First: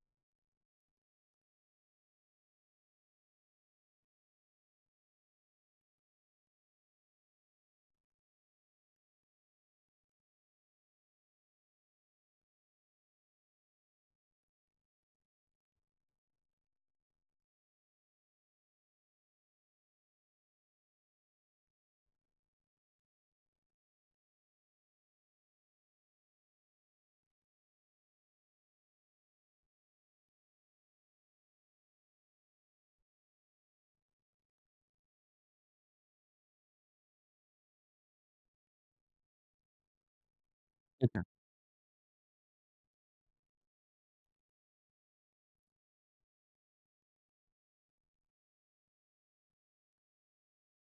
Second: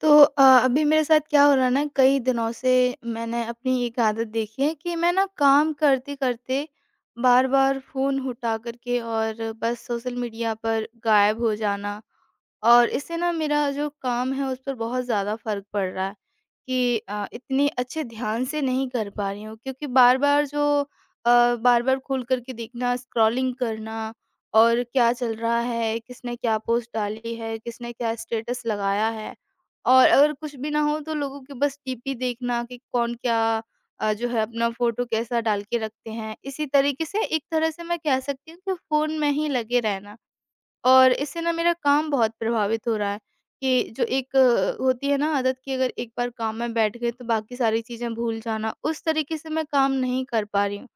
अभी मेरे साथ क्या हो रहा है ना कई दिनों से मैंने अपनी एक आदत देखी है कि मैं ना काम करते-करते बार-बार फ़ोन उठा कर के और बस सोशल मीडिया पर गायब हो जाना। और इससे ना मेरा जो काम है उस पर बहुत ज़्यादा फ़र्क पड़ रहा है कि इतने अच्छे ध्यान से नहीं कर पा रही हूँ, क्योंकि बार-बार जो बार-बार खोल करके देखना, स्क्रॉलिंग करना और क्या चल रहा है, किसने क्या पोस्ट डाली है, किसने क्या स्टेटस लगाया है। और अगर कुछ भी ना हो तो लोगों के बस डीपी देखना कि कौन क्या जो है अपना फ़ोटो कैसा डाल के रखते हैं। इसी तरीके से एक तरह से मैं कह सकती हूँ कि फ़ोन में ही लगे रहना। और अच्छा। इससे ना मेरा काम बहुत प्रभावित हो रहा है कि जो एक होती है ना आदत कि अगर एक बार काम में बैठ गए तो बाकी सारी चीज़ें भूल जाना, उस तरीके से मैं काम नहीं कर पा रही हूँ।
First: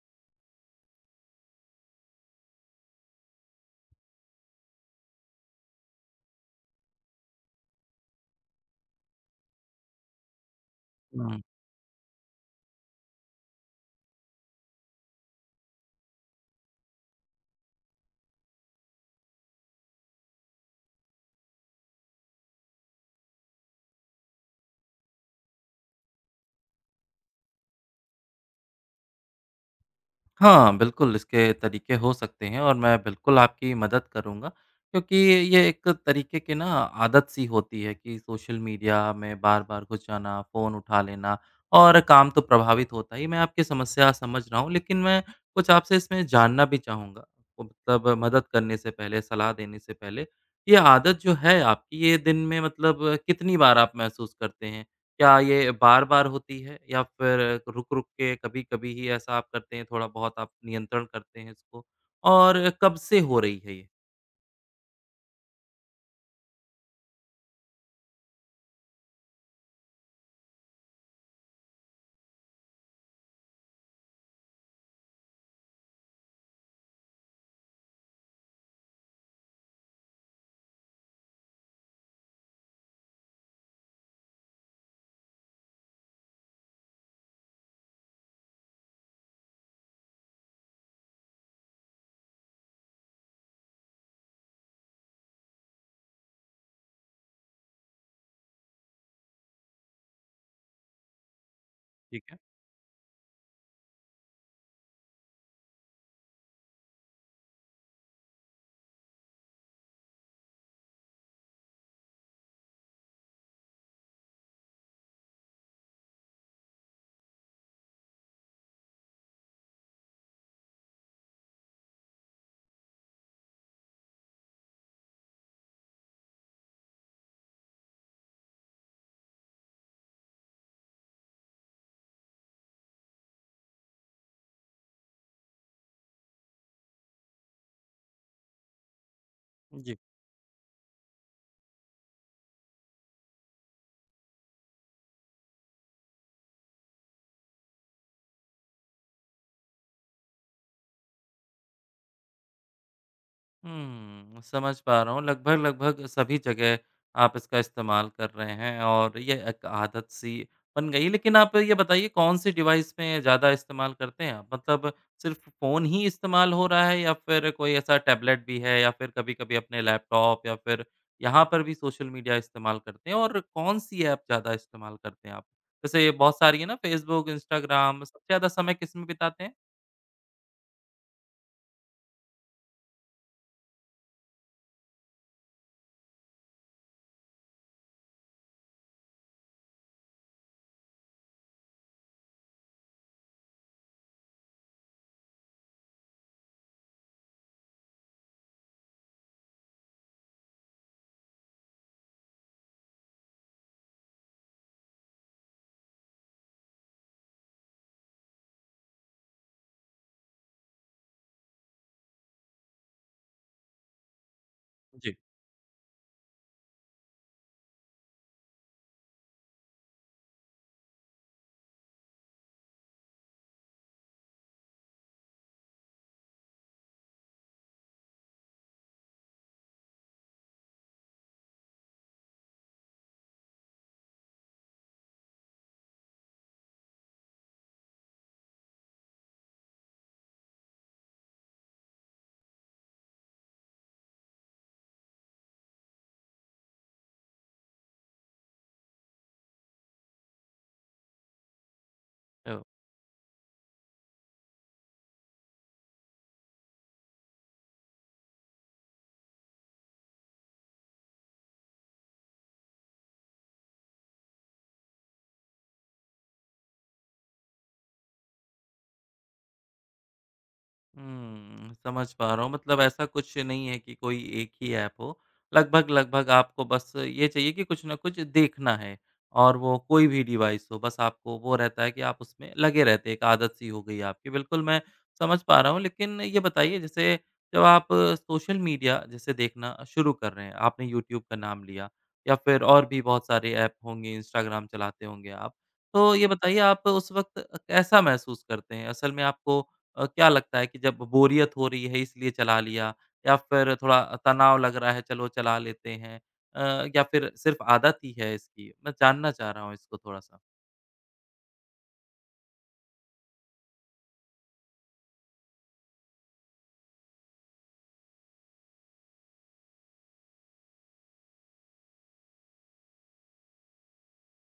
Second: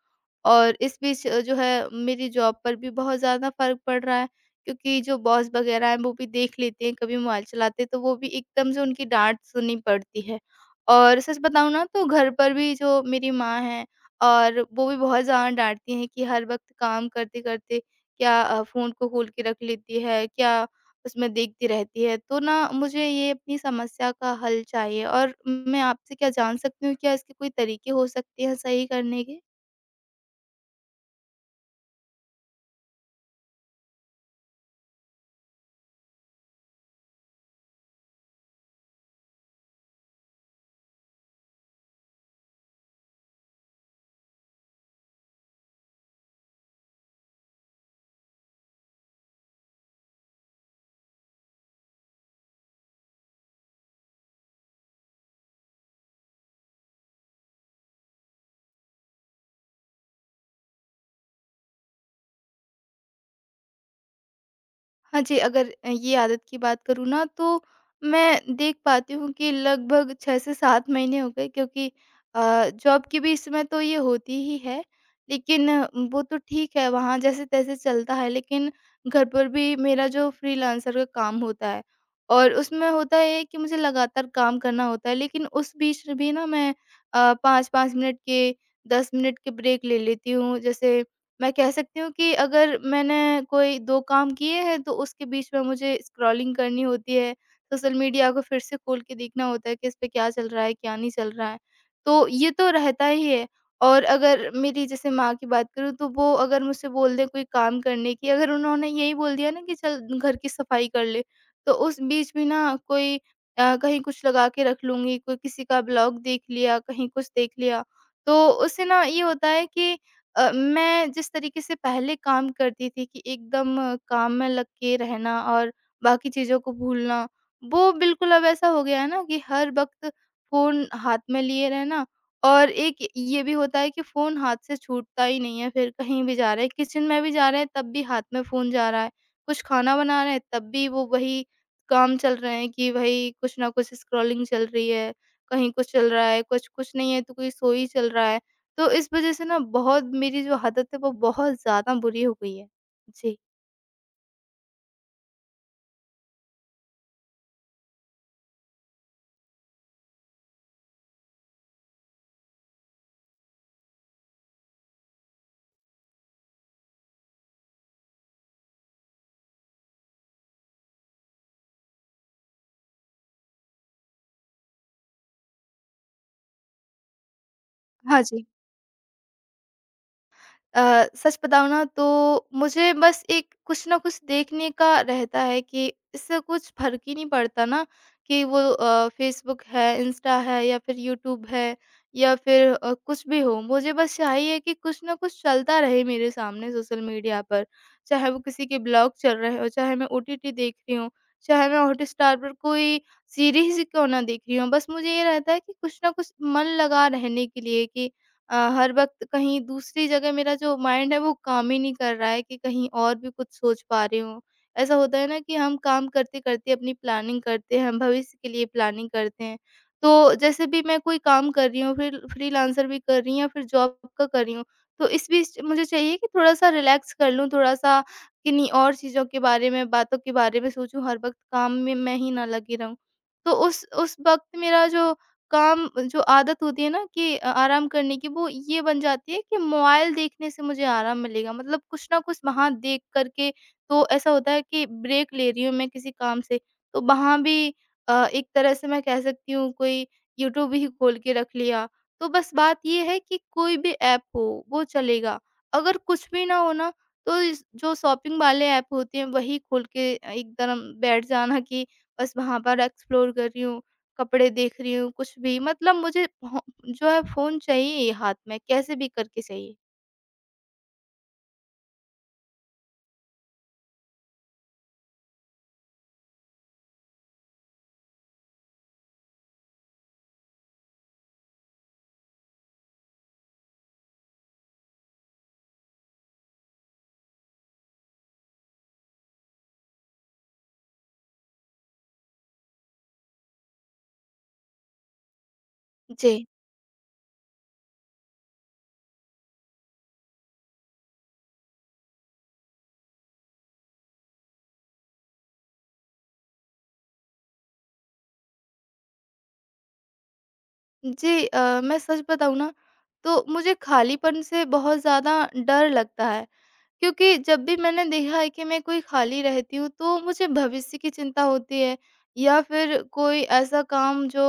और इस बीच जो है मेरी जॉब पर भी बहुत ज़्यादा फ़र्क पड़ रहा है, क्योंकि जो बॉस वगैरह हैं वो भी देख लेते हैं कभी मोबाइल चलाते हैं तो वो भी एकदम से उनकी डाँट सुननी पड़ती है। और सच हुँ। बताऊँ ना तो घर पर भी जो मेरी माँ हैं और वो भी बहुत ज़्यादा डाँटती हैं कि हर वक़्त काम करते-करते क्या फ़ोन को खोल के रख लेती है, क्या उसमें देखती रहती है। तो ना मुझे ये अपनी समस्या का हल चाहिए और मैं आपसे क्या जान सकती हूँ, क्या इसके कोई तरीके हो सकते हैं सही करने के? हाँ, बिल्कुल इसके तरीके हो सकते हैं और मैं बिल्कुल आपकी मदद करूँगा क्योंकि ये एक तरीके की ना आदत सी होती है कि सोशल मीडिया में बार-बार घुस जाना, फ़ोन उठा लेना और काम तो प्रभावित होता ही। मैं आपकी समस्या समझ रहा हूँ, लेकिन मैं कुछ आपसे इसमें जानना भी चाहूँगा। मतलब मदद करने से पहले, सलाह देने से पहले, ये आदत जो है आपकी, ये दिन में मतलब कितनी बार आप महसूस करते हैं? क्या ये बार-बार होती है या फिर रुक-रुक के कभी-कभी ही ऐसा आप करते हैं, थोड़ा-बहुत आप नियंत्रण करते हैं इसको? और कब से हो रही है ये? हाँ जी, अगर ये आदत की बात करूँ ना तो मैं देख पाती हूँ कि लगभग 6 से 7 महीने हो गए, क्योंकि अ, जॉब के भी इसमें तो ये होती ही है। लेकिन वो तो ठीक है वहाँ जैसे-तैसे चलता है, लेकिन घर पर भी मेरा जो फ्रीलांसर का काम होता है और उसमें होता है कि मुझे लगातार काम करना होता है, लेकिन उस बीच भी ना मैं 5-5 मिनट के 10 मिनट के ब्रेक ले लेती हूँ। जैसे मैं कह सकती हूँ कि अगर मैंने कोई 2 काम किए हैं तो उसके बीच में मुझे स्क्रॉलिंग करनी होती है, सोशल मीडिया को फिर से खोल के देखना होता है कि इस पे क्या चल रहा है, क्या नहीं चल रहा है। ठीक तो ये तो रहता ही है। और अगर मेरी जैसे माँ की बात करूँ तो वो अगर मुझसे बोल दें कोई काम करने की, अगर उन्होंने यही बोल दिया ना कि चल घर की सफाई कर ले, तो उस बीच भी ना कोई कहीं कुछ लगा के रख लूँगी, कोई किसी का ब्लॉग देख लिया, कहीं कुछ देख लिया। तो उससे ना ये होता है कि मैं जिस तरीके से पहले काम करती थी कि एकदम काम में लग के रहना और बाकी चीज़ों को भूलना, वो बिल्कुल अब ऐसा हो गया है ना कि हर वक़्त फ़ोन हाथ में लिए रहना। और एक ये भी होता है कि फ़ोन हाथ से छूटता ही नहीं है, फिर कहीं भी जा रहे हैं, किचन में भी जा रहे हैं, तब भी हाथ में फ़ोन जा रहा है। कुछ खाना है। बना रहे हैं, तब भी वो वही काम चल रहे हैं कि भई कुछ ना कुछ स्क्रॉलिंग चल रही है, कहीं कुछ चल रहा है, कुछ कुछ नहीं है तो कोई सो ही चल रहा है। तो इस वज़ह से ना बहुत मेरी जो आदत है वो बहुत ज़्यादा बुरी हो गई है। जी। हुँ, समझ पा रहा हूँ। लगभग-लगभग सभी जगह आप इसका इस्तेमाल कर रहे हैं और ये एक आदत-सी बन गई। लेकिन आप ये बताइए कौन-सी डिवाइस में ज़्यादा इस्तेमाल करते हैं आप? मतलब सिर्फ़ फ़ोन ही इस्तेमाल हो रहा है या फिर कोई ऐसा टैबलेट भी है या फिर कभी-कभी अपने लैपटॉप या फिर यहाँ पर भी सोशल मीडिया इस्तेमाल करते हैं? और कौन-सी ऐप ज़्यादा इस्तेमाल करते हैं आप? जैसे बहुत सारी है ना फ़ेसबुक, इंस्टाग्राम, हाँ सबसे जी। ज़्यादा समय किसमें बिताते हैं? सच बताऊँ ना तो मुझे बस एक कुछ ना कुछ देखने का रहता है कि इससे कुछ फ़र्क ही नहीं पड़ता ना कि वो फ़ेसबुक है, इंस्टा है या फिर यूट्यूब है या फिर कुछ भी हो। मुझे बस चाहिए कि कुछ ना कुछ चलता रहे मेरे सामने सोशल मीडिया पर। चाहे वो किसी के ब्लॉग चल रहे हों, चाहे मैं ओटीटी देख रही हूँ, चाहे मैं हॉटस्टार पर कोई सीरीज़ क्यों ना देख रही हूँ। बस मुझे ये रहता है कि कुछ ना कुछ मन लगा रहने के लिए कि हर वक़्त कहीं दूसरी जगह मेरा जो माइंड है वो काम ही नहीं कर रहा है कि कहीं और भी कुछ सोच पा रही हूँ। ऐसा जी। होता है ना कि हम काम करते-करते अपनी प्लानिंग करते हैं, हम भविष्य के लिए प्लानिंग करते हैं। तो जैसे भी मैं कोई काम कर रही हूँ, फिर फ्रीलांसर भी कर रही हूँ या फिर जॉब का कर रही हूँ, तो इस बीच मुझे चाहिए कि थोड़ा-सा रिलैक्स कर लूँ, थोड़ा-सा किन्हीं और चीज़ों के बारे में, बातों के बारे में सोचूँ, हर वक़्त काम में मैं ही ना लगी रहूँ। तो उस वक़्त मेरा जो काम जो आदत होती है ना कि आराम करने की, वो ये बन जाती है कि मोबाइल देखने से मुझे आराम मिलेगा, मतलब कुछ ना कुछ वहाँ देख कर के। तो ऐसा होता है कि ब्रेक ले रही हूँ मैं किसी काम से, तो वहाँ भी एक तरह से मैं कह सकती हूँ कोई यूट्यूब ही खोल के रख लिया। तो बस बात ये है कि कोई भी ऐप हो वो चलेगा, अगर कुछ भी ना हो ना तो जो शॉपिंग वाले ऐप होते हैं वही खोल के एकदम बैठ जाना कि बस वहां पर एक्सप्लोर कर रही हूँ, कपड़े देख रही हूँ, कुछ भी मतलब मुझे हो जो है फ़ोन चाहिए ही हाथ में, कैसे भी करके चाहिए। हुँ, समझ पा रहा हूँ मतलब ऐसा कुछ नहीं है कि कोई एक ही ऐप हो। लगभग-लगभग आपको बस ये चाहिए कि कुछ न कुछ देखना है और वो कोई भी डिवाइस हो, बस आपको वो रहता है कि आप उसमें लगे रहते हैं, एक आदत सी हो गई है आपकी। बिल्कुल, मैं समझ पा रहा हूँ लेकिन ये बताइए जैसे जब आप सोशल मीडिया जैसे देखना शुरू कर रहे हैं, आपने यूट्यूब का नाम लिया या फिर और भी बहुत सारे ऐप होंगे, इंस्टाग्राम चलाते होंगे आप। तो ये जी। बताइए आप उस वक़्त कैसा महसूस करते हैं? असल में आपको क्या लगता है कि जब बोरियत हो रही है इसलिए चला लिया या फिर थोड़ा तनाव लग रहा है चलो चला लेते हैं या फिर सिर्फ आदत ही है इसकी? मैं जानना चाह रहा हूँ इसको थोड़ा-सा। जी मैं सच बताऊँ ना, तो मुझे खालीपन से बहुत ज़्यादा डर लगता है। क्योंकि जब भी मैंने देखा है कि मैं कोई खाली रहती हूँ तो मुझे भविष्य की चिंता होती है या फिर कोई ऐसा काम जो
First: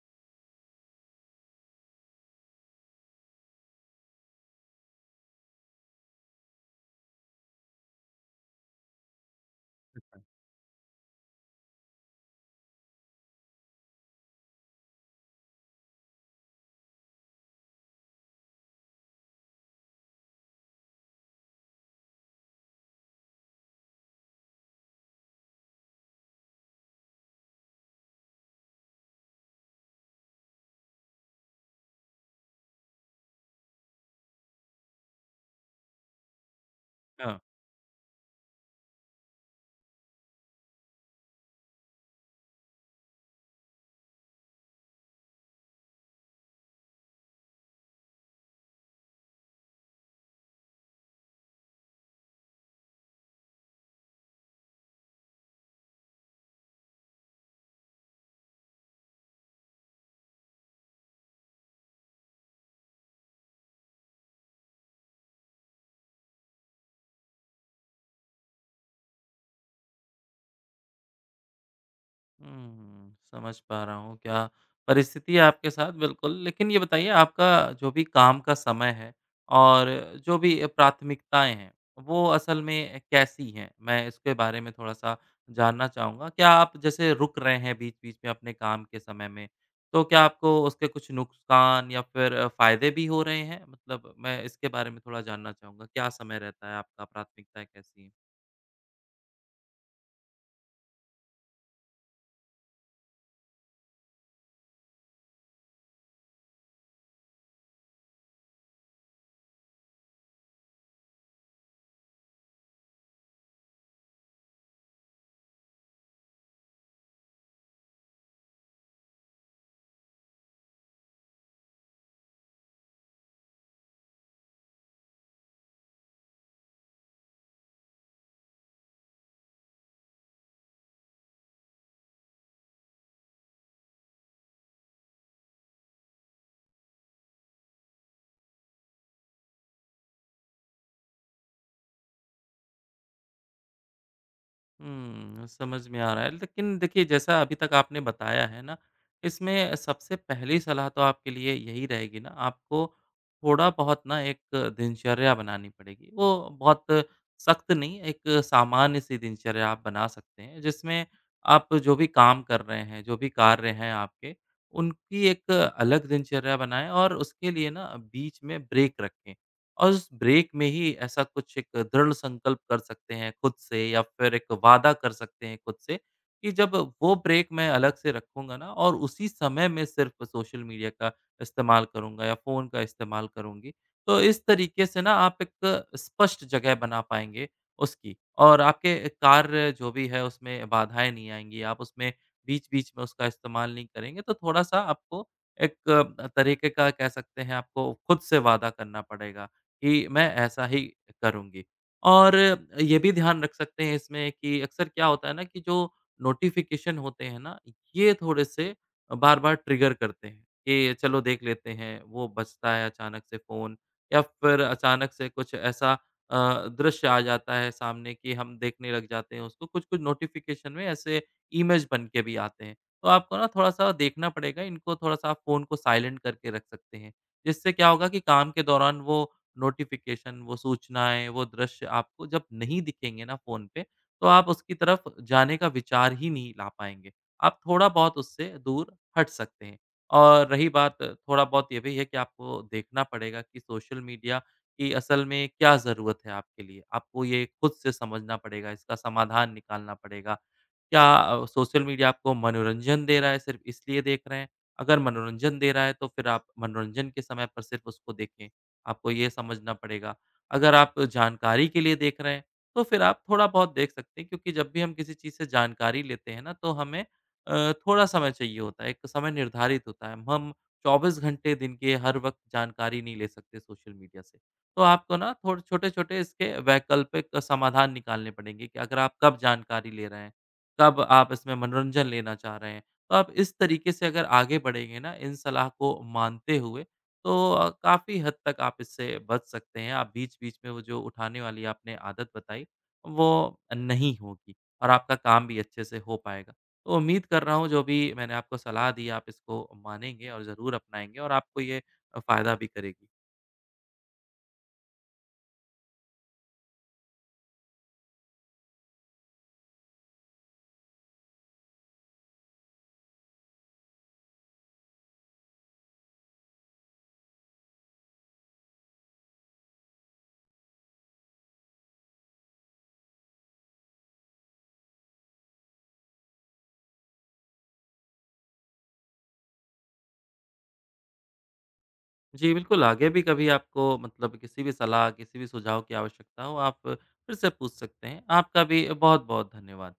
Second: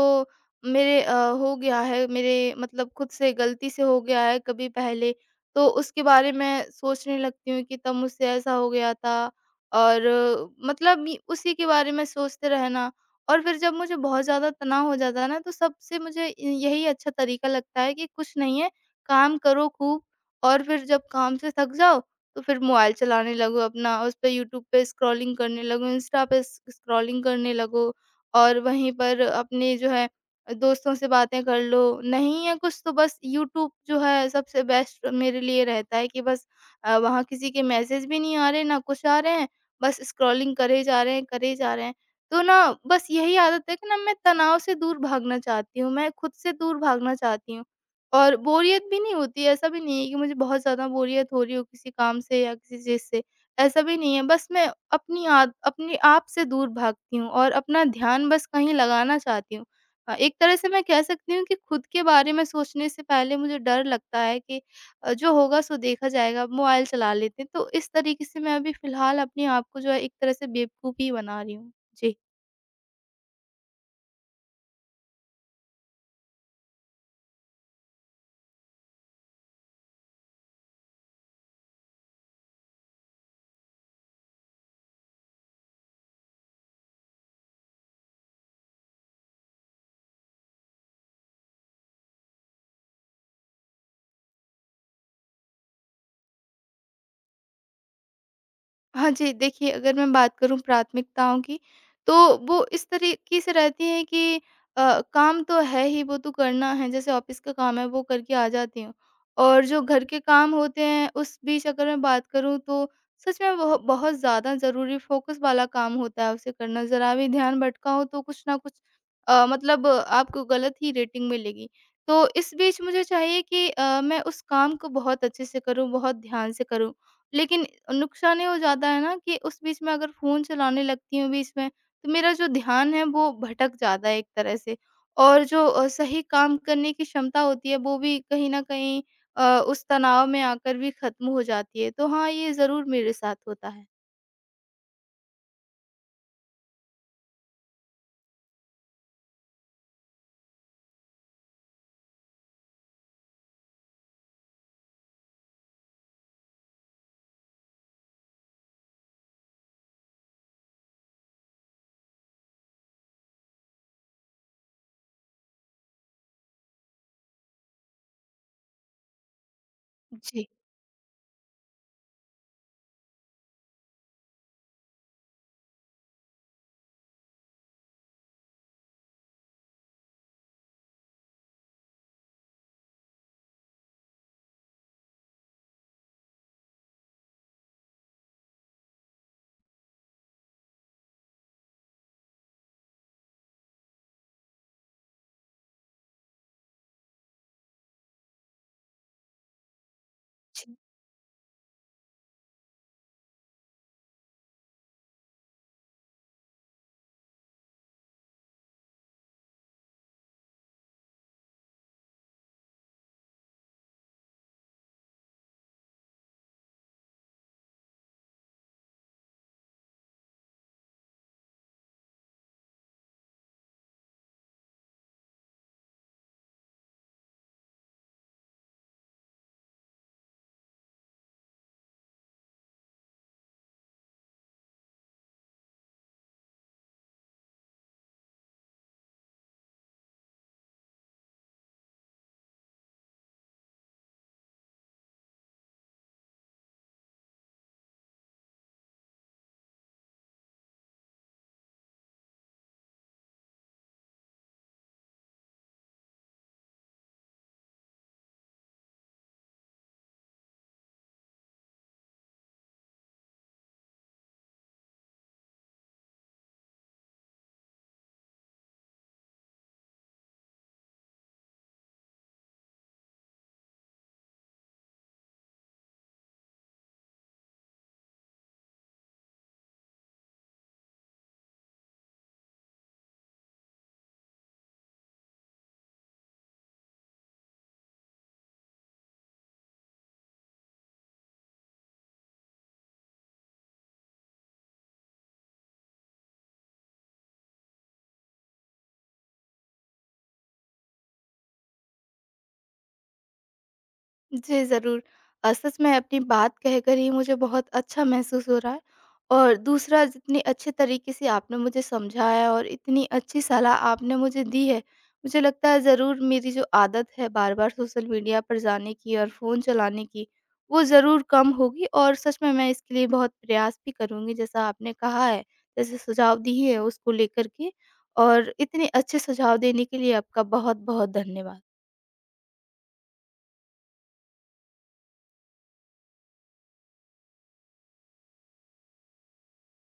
मेरे हो गया है मेरे मतलब खुद से गलती से हो गया है कभी पहले, तो उसके बारे में सोचने लगती हूँ कि तब मुझसे ऐसा हो गया था। और मतलब उसी के बारे में सोचते रहना। और फिर जब मुझे बहुत ज़्यादा तनाव हो जाता है ना, तो सबसे मुझे यही अच्छा तरीका लगता है कि कुछ नहीं है, काम करो खूब। और फिर जब काम से थक जाओ तो फिर मोबाइल चलाने लगो अपना, उस पे यूट्यूब पे स्क्रॉलिंग करने लगो, इंस्टा पे स स्क्रॉलिंग करने लगो और वहीं पर अपने जो है दोस्तों से बातें कर लो। नहीं है कुछ तो बस यूट्यूब जो है सबसे बेस्ट मेरे लिए रहता है कि बस वहाँ हाँ। किसी के मैसेज भी नहीं आ रहे, ना कुछ आ रहे हैं, बस स्क्रॉलिंग करे जा रहे हैं, करे जा रहे हैं। तो ना बस यही आदत है कि ना मैं तनाव से दूर भागना चाहती हूँ, मैं खुद से दूर भागना चाहती हूँ। और बोरियत भी नहीं होती है, ऐसा भी नहीं है कि मुझे बहुत ज़्यादा बोरियत हो रही हो किसी काम से या किसी चीज़ से, ऐसा भी नहीं है। बस मैं अपनी आद अपने आप से दूर भागती हूँ और अपना ध्यान बस कहीं लगाना चाहती हूँ। एक तरह से मैं कह सकती हूँ कि खुद के बारे में सोचने से पहले मुझे डर लगता है कि जो होगा सो देखा जाएगा, मोबाइल चला लेते हैं। तो इस तरीके से मैं अभी फ़िलहाल अपने आप को जो है एक तरह से बेवकूफ़ ही बना रही हूँ। जी। हुँ, समझ पा रहा हूँ क्या परिस्थिति है आपके साथ बिल्कुल। लेकिन ये बताइए आपका जो भी काम का समय है और जो भी प्राथमिकताएँ हैं, वो असल में कैसी हैं? मैं इसके बारे में थोड़ा-सा जानना चाहूँगा। क्या आप जैसे रुक रहे हैं बीच-बीच में अपने काम के समय में, तो क्या आपको उसके कुछ नुकसान या फिर फ़ायदे भी हो रहे हैं? मतलब मैं इसके बारे में थोड़ा जानना चाहूँगा। क्या समय रहता है आपका, प्राथमिकताएँ कैसी हैं? हाँ जी, देखिए अगर मैं बात करूँ प्राथमिकताओं की, तो वो इस तरीके से रहती हैं कि काम तो है ही, वो तो करना है, जैसे ऑफ़िस का काम है वो करके आ जाती हूँ। और जो घर के काम होते हैं उस बीच अगर मैं बात करूँ, तो सच में वह बहुत ज़्यादा ज़रूरी फ़ोकस वाला काम होता है उसे करना, ज़रा भी ध्यान भटका हो तो कुछ ना कुछ मतलब आपको गलत ही रेटिंग मिलेगी। तो इस बीच मुझे चाहिए कि मैं उस काम को बहुत अच्छे से करूँ, बहुत ध्यान से करूँ। लेकिन नुकसान ये हो जाता है ना कि उस बीच में अगर फ़ोन चलाने लगती हूँ बीच में, तो मेरा जो ध्यान है वो भटक जाता है एक तरह से। और जो सही काम करने की क्षमता होती है वो भी कहीं न कहीं उस तनाव में आकर भी ख़त्म हो जाती है। तो हाँ, ये ज़रूर मेरे साथ होता है। हुँ, समझ में आ रहा है। लेकिन देखिए, जैसा अभी तक आपने बताया है ना, इसमें सबसे पहली सलाह तो आपके लिए यही रहेगी ना, आपको थोड़ा-बहुत ना एक दिनचर्या बनानी पड़ेगी। वो बहुत सख्त नहीं, एक सामान्य-सी दिनचर्या आप बना सकते हैं, जिसमें आप जो भी काम कर रहे हैं, जो भी कार्य हैं आपके, उनकी एक अलग दिनचर्या बनाएँ और उसके लिए ना बीच में ब्रेक रखें। और उस जी। ब्रेक में ही ऐसा कुछ एक दृढ़ संकल्प कर सकते हैं खुद से या फिर एक वादा कर सकते हैं खुद से कि जब वो ब्रेक मैं अलग से रखूँगा ना और उसी समय में सिर्फ़ सोशल मीडिया का इस्तेमाल करूँगा या फ़ोन का इस्तेमाल करूँगी। तो इस तरीके से ना आप एक स्पष्ट जगह बना पाएँगे उसकी और आपके कार्य जो भी है उसमें बाधाएँ नहीं आएँगी। आप उसमें बीच-बीच में उसका इस्तेमाल नहीं करेंगे तो थोड़ा-सा आपको एक तरीके का कह सकते हैं आपको खुद से वादा करना पड़ेगा। कि मैं ऐसा ही करूँगी। और ये भी ध्यान रख सकते हैं इसमें कि अक्सर क्या होता है ना कि जो नोटिफ़िकेशन होते हैं ना, ये थोड़े-से बार-बार ट्रिगर करते हैं कि चलो देख लेते हैं, वो बजता है अचानक से फ़ोन या फिर अचानक से कुछ ऐसा अ, दृश्य आ जाता है सामने कि हम देखने लग जाते हैं उसको। कुछ-कुछ नोटिफ़िकेशन में ऐसे इमेज बन के भी आते हैं। तो आपको ना थोड़ा-सा देखना पड़ेगा, इनको थोड़ा-सा आप फ़ोन को साइलेंट करके रख सकते हैं। जिससे क्या होगा कि काम के दौरान वो नोटिफ़िकेशन, वो सूचनाएँ, वो दृश्य आपको जब नहीं दिखेंगे ना फ़ोन पे, तो आप उसकी तरफ जाने का विचार ही नहीं ला पाएँगे। आप थोड़ा-बहुत उससे दूर हट सकते हैं। और रही बात थोड़ा-बहुत ये भी है कि आपको देखना पड़ेगा कि सोशल मीडिया की असल में क्या ज़रूरत है आपके लिए। आपको ये खुद से समझना पड़ेगा, इसका समाधान निकालना पड़ेगा। क्या सोशल मीडिया आपको मनोरंजन दे रहा है, सिर्फ इसलिए देख रहे हैं? अगर मनोरंजन दे रहा है, तो फिर आप मनोरंजन के समय पर सिर्फ उसको देखें, आपको ये समझना पड़ेगा। अगर आप जानकारी के लिए देख रहे हैं, तो फिर आप थोड़ा-बहुत देख सकते हैं क्योंकि जब भी हम किसी चीज़ से जानकारी लेते हैं ना, तो हमें थोड़ा समय चाहिए होता है, एक समय निर्धारित होता है। हम 24 घंटे दिन के हर वक़्त जानकारी नहीं ले सकते सोशल मीडिया से। तो आपको ना थोड़े छोटे-छोटे इसके वैकल्पिक समाधान निकालने पड़ेंगे कि अगर आप कब जानकारी ले रहे हैं। कब आप इसमें मनोरंजन लेना चाह रहे हैं। तो आप इस तरीके से अगर आगे बढ़ेंगे ना इन सलाह को मानते हुए, तो काफ़ी हद तक आप इससे बच सकते हैं। आप बीच-बीच में वो जो उठाने वाली आपने आदत बताई, वो नहीं होगी और आपका काम भी अच्छे से हो पाएगा। तो उम्मीद कर रहा हूँ जो भी मैंने आपको सलाह दी, आप इसको मानेंगे और ज़रूर अपनाएँगे और आपको ये फ़ायदा भी करेगी। जी, ज़रूर। सच में अपनी बात कहकर ही मुझे बहुत अच्छा महसूस हो रहा है और दूसरा जितने अच्छे तरीके से आपने मुझे समझाया और इतनी अच्छी सलाह आपने मुझे दी है, मुझे लगता है ज़रूर मेरी जो आदत है बार-बार सोशल मीडिया पर जाने की और फ़ोन चलाने की, वो ज़रूर कम होगी और सच में मैं इसके लिए बहुत प्रयास भी करूँगी जैसा आपने कहा है, जैसे सुझाव दिए हैं उसको लेकर के और इतने अच्छे सुझाव देने के लिए आपका बहुत-बहुत धन्यवाद। जी, बिल्कुल, आगे भी कभी आपको मतलब किसी भी सलाह, किसी भी सुझाव की आवश्यकता हो, आप फिर से पूछ सकते हैं। आपका भी बहुत-बहुत धन्यवाद।